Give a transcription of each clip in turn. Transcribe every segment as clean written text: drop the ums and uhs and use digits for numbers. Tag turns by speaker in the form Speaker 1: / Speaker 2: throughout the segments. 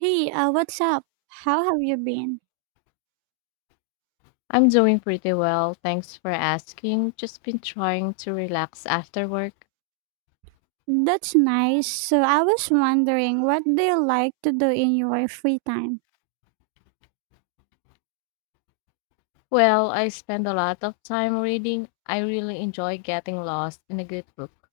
Speaker 1: Hey, what's up? How have you been?
Speaker 2: I'm doing pretty well, thanks for asking. Just been trying to relax after work.
Speaker 1: That's nice. So I was wondering what do you like to do in your free time?
Speaker 2: Well, I spend a lot of time reading. I really enjoy getting lost in a good book.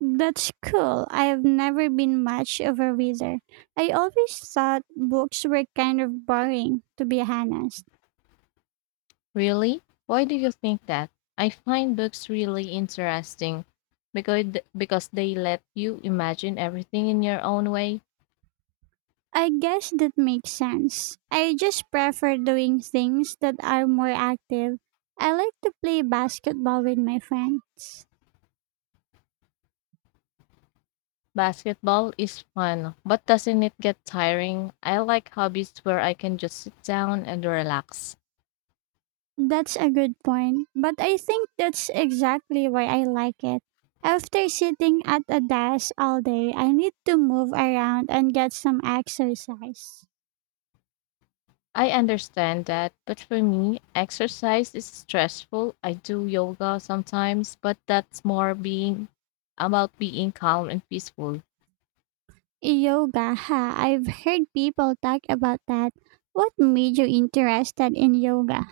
Speaker 1: That's cool. I've never been much of a reader. I always thought books were kind of boring, to be honest.
Speaker 2: Really? Why do you think that? I find books really interesting because because they let you imagine everything in your own way.
Speaker 1: I guess that makes sense. I just prefer doing things that are more active. I like to play basketball with my friends.
Speaker 2: Basketball is fun, but doesn't it get tiring? I like hobbies where I can just sit down and relax.
Speaker 1: That's a good point, but I think that's exactly why I like it. After sitting at a desk all day, I need to move around and get some exercise.
Speaker 2: I understand that, but for me, exercise is stressful. I do yoga sometimes, but that's more being about being calm and peaceful.
Speaker 1: Yoga, ha, I've heard people talk about that. What made you interested in yoga?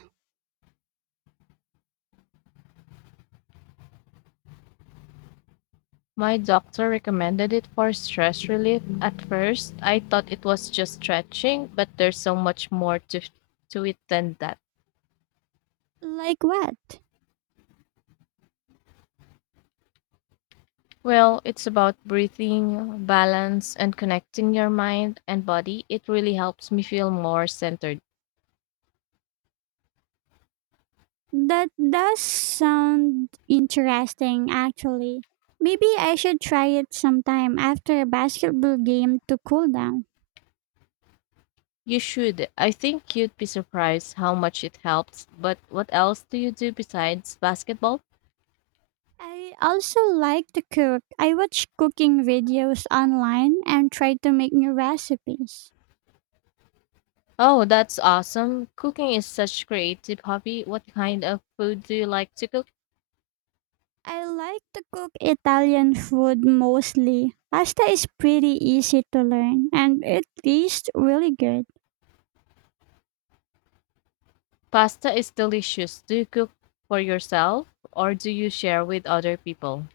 Speaker 2: My doctor recommended it for stress relief. At first, I thought it was just stretching, but there's so much more to it than that.
Speaker 1: Like what?
Speaker 2: Well, it's about breathing, balance, and connecting your mind and body. It really helps me feel more centered.
Speaker 1: That does sound interesting, actually. Maybe I should try it sometime after a basketball game to cool down.
Speaker 2: You should. I think you'd be surprised how much it helps. But what else do you do besides basketball?
Speaker 1: I also like to cook. I watch cooking videos online and try to make new recipes.
Speaker 2: Oh, that's awesome. Cooking is such creative hobby. What kind of food do you like to cook?
Speaker 1: I like to cook Italian food mostly. Pasta is pretty easy to learn and it tastes really good.
Speaker 2: Pasta is delicious. Do you cook for yourself or do you share with other people?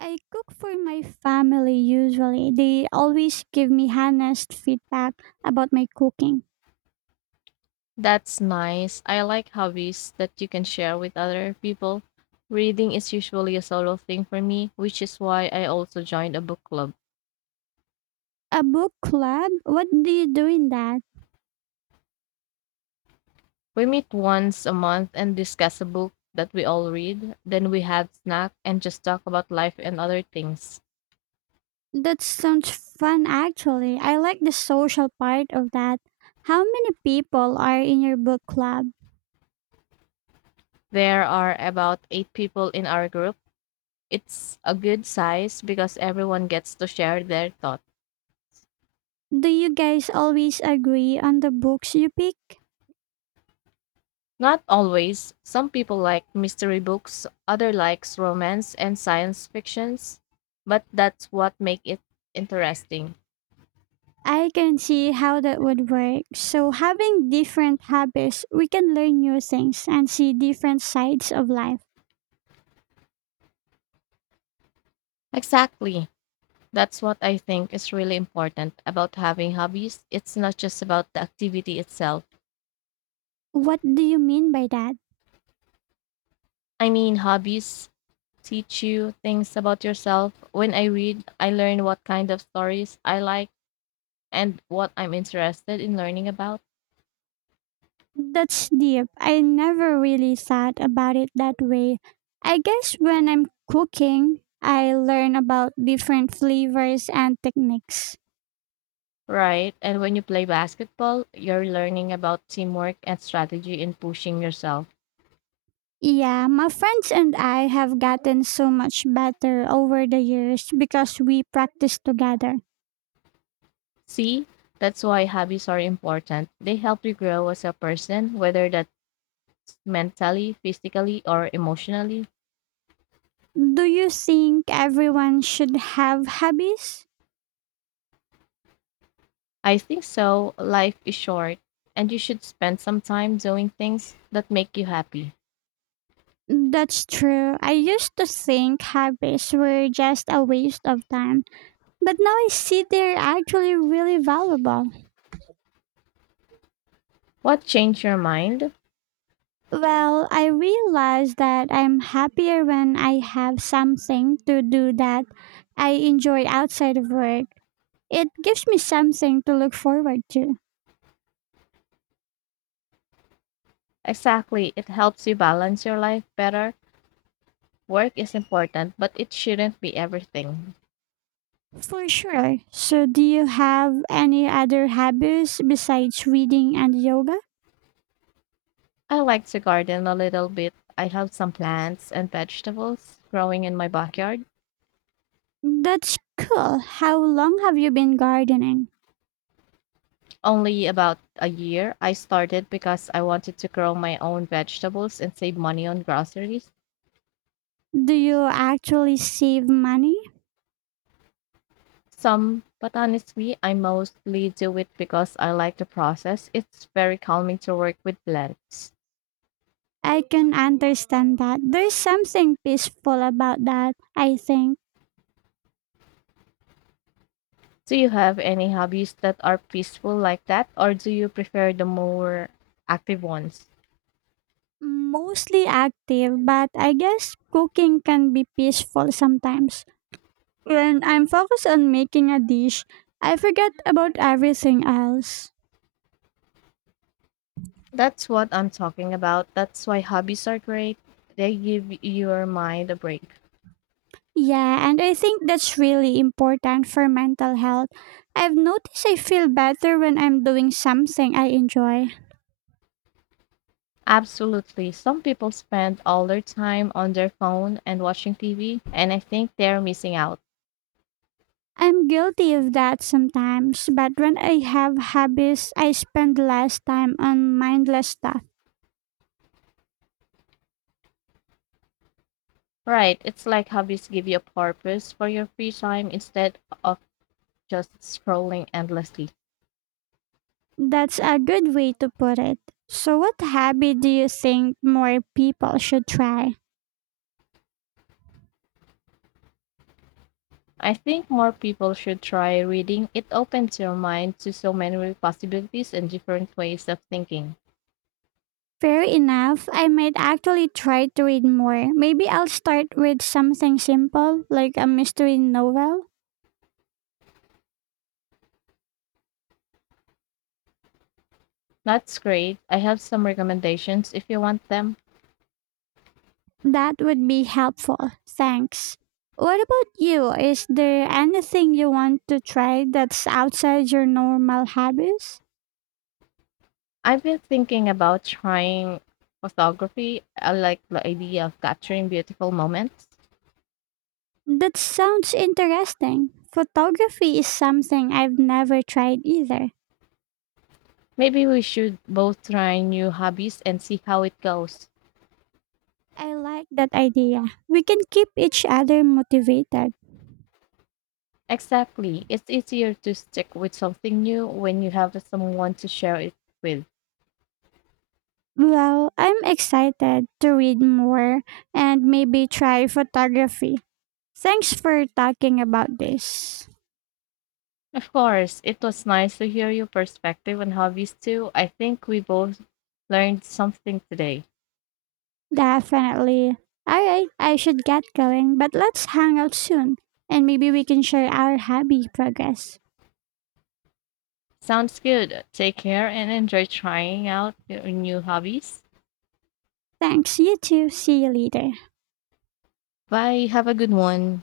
Speaker 1: I cook for my family usually. They always give me honest feedback about my cooking.
Speaker 2: That's nice. I like hobbies that you can share with other people. Reading is usually a solo thing for me, which is why I also joined a book club.
Speaker 1: A book club? What do you do in that?
Speaker 2: We meet once a month and discuss a book that we all read. Then we have snack and just talk about life and other things.
Speaker 1: That sounds fun, actually. I like the social part of that. How many people are in your book club?
Speaker 2: There are about 8 people in our group. It's a good size because everyone gets to share their thoughts.
Speaker 1: Do you guys always agree on the books you pick?
Speaker 2: Not always. Some people like mystery books, other likes romance and science fictions, but that's what make it interesting.
Speaker 1: I can see how that would work. So, having different habits, we can learn new things and see different sides of life.
Speaker 2: Exactly. That's what I think is really important about having hobbies. It's not just about the activity itself.
Speaker 1: What do you mean by that?
Speaker 2: I mean, hobbies teach you things about yourself. When I read, I learn what kind of stories I like and what I'm interested in learning about.
Speaker 1: That's deep. I never really thought about it that way. I guess when I'm cooking, I learn about different flavors and techniques.
Speaker 2: Right. And when you play basketball, you're learning about teamwork and strategy and pushing yourself.
Speaker 1: Yeah, my friends and I have gotten so much better over the years because we practice together.
Speaker 2: See, that's why hobbies are important. They help you grow as a person, whether that's mentally, physically, or emotionally.
Speaker 1: Do you think everyone should have hobbies?
Speaker 2: I think so. Life is short, and you should spend some time doing things that make you happy.
Speaker 1: That's true. I used to think hobbies were just a waste of time, but now I see they're actually really valuable.
Speaker 2: What changed your mind?
Speaker 1: Well, I realize that I'm happier when I have something to do that I enjoy outside of work. It gives me something to look forward to.
Speaker 2: Exactly, it helps you balance your life better. Work is important, but it shouldn't be everything.
Speaker 1: For sure. So, do you have any other hobbies besides reading and yoga?
Speaker 2: I like to garden a little bit. I have some plants and vegetables growing in my backyard.
Speaker 1: That's cool. How long have you been gardening?
Speaker 2: Only about a year I started because I wanted to grow my own vegetables and save money on groceries.
Speaker 1: Do you actually save money?
Speaker 2: Some, but honestly, I mostly do it because I like the process. It's very calming to work with plants.
Speaker 1: I can understand that. There's something peaceful about that, I think.
Speaker 2: Do you have any hobbies that are peaceful like that, or do you prefer the more active ones?
Speaker 1: Mostly active, but I guess cooking can be peaceful sometimes. When I'm focused on making a dish, I forget about everything else.
Speaker 2: That's what I'm talking about. That's why hobbies are great. They give your mind a break.
Speaker 1: Yeah, and I think that's really important for mental health. I've noticed I feel better when I'm doing something I enjoy.
Speaker 2: Absolutely. Some people spend all their time on their phone and watching TV, and I think they're missing out.
Speaker 1: I'm guilty of that sometimes, but when I have hobbies, I spend less time on mindless stuff.
Speaker 2: Right. It's like hobbies give you a purpose for your free time instead of just scrolling endlessly.
Speaker 1: That's a good way to put it. So, what habit do you think more people should try?
Speaker 2: I think more people should try reading. It opens your mind to so many possibilities and different ways of thinking.
Speaker 1: Fair enough, I might actually try to read more. Maybe I'll start with something simple, like a mystery novel.
Speaker 2: That's great. I have some recommendations if you want them.
Speaker 1: That would be helpful. Thanks. What about you? Is there anything you want to try that's outside your normal habits?
Speaker 2: I've been thinking about trying photography. I like the idea of capturing beautiful moments.
Speaker 1: That sounds interesting. Photography is something I've never tried either.
Speaker 2: Maybe we should both try new hobbies and see how it goes.
Speaker 1: I like that idea. We can keep each other motivated.
Speaker 2: Exactly. It's easier to stick with something new when you have someone to share it with.
Speaker 1: Well, I'm excited to read more and maybe try photography. Thanks for talking about this.
Speaker 2: Of course, it was nice to hear your perspective on hobbies too. I think we both learned something today.
Speaker 1: Definitely. All right, I should get going, but let's hang out soon and maybe we can share our hobby progress.
Speaker 2: Sounds good. Take care and enjoy trying out your new hobbies.
Speaker 1: Thanks, you too. See you later.
Speaker 2: Bye. Have a good one.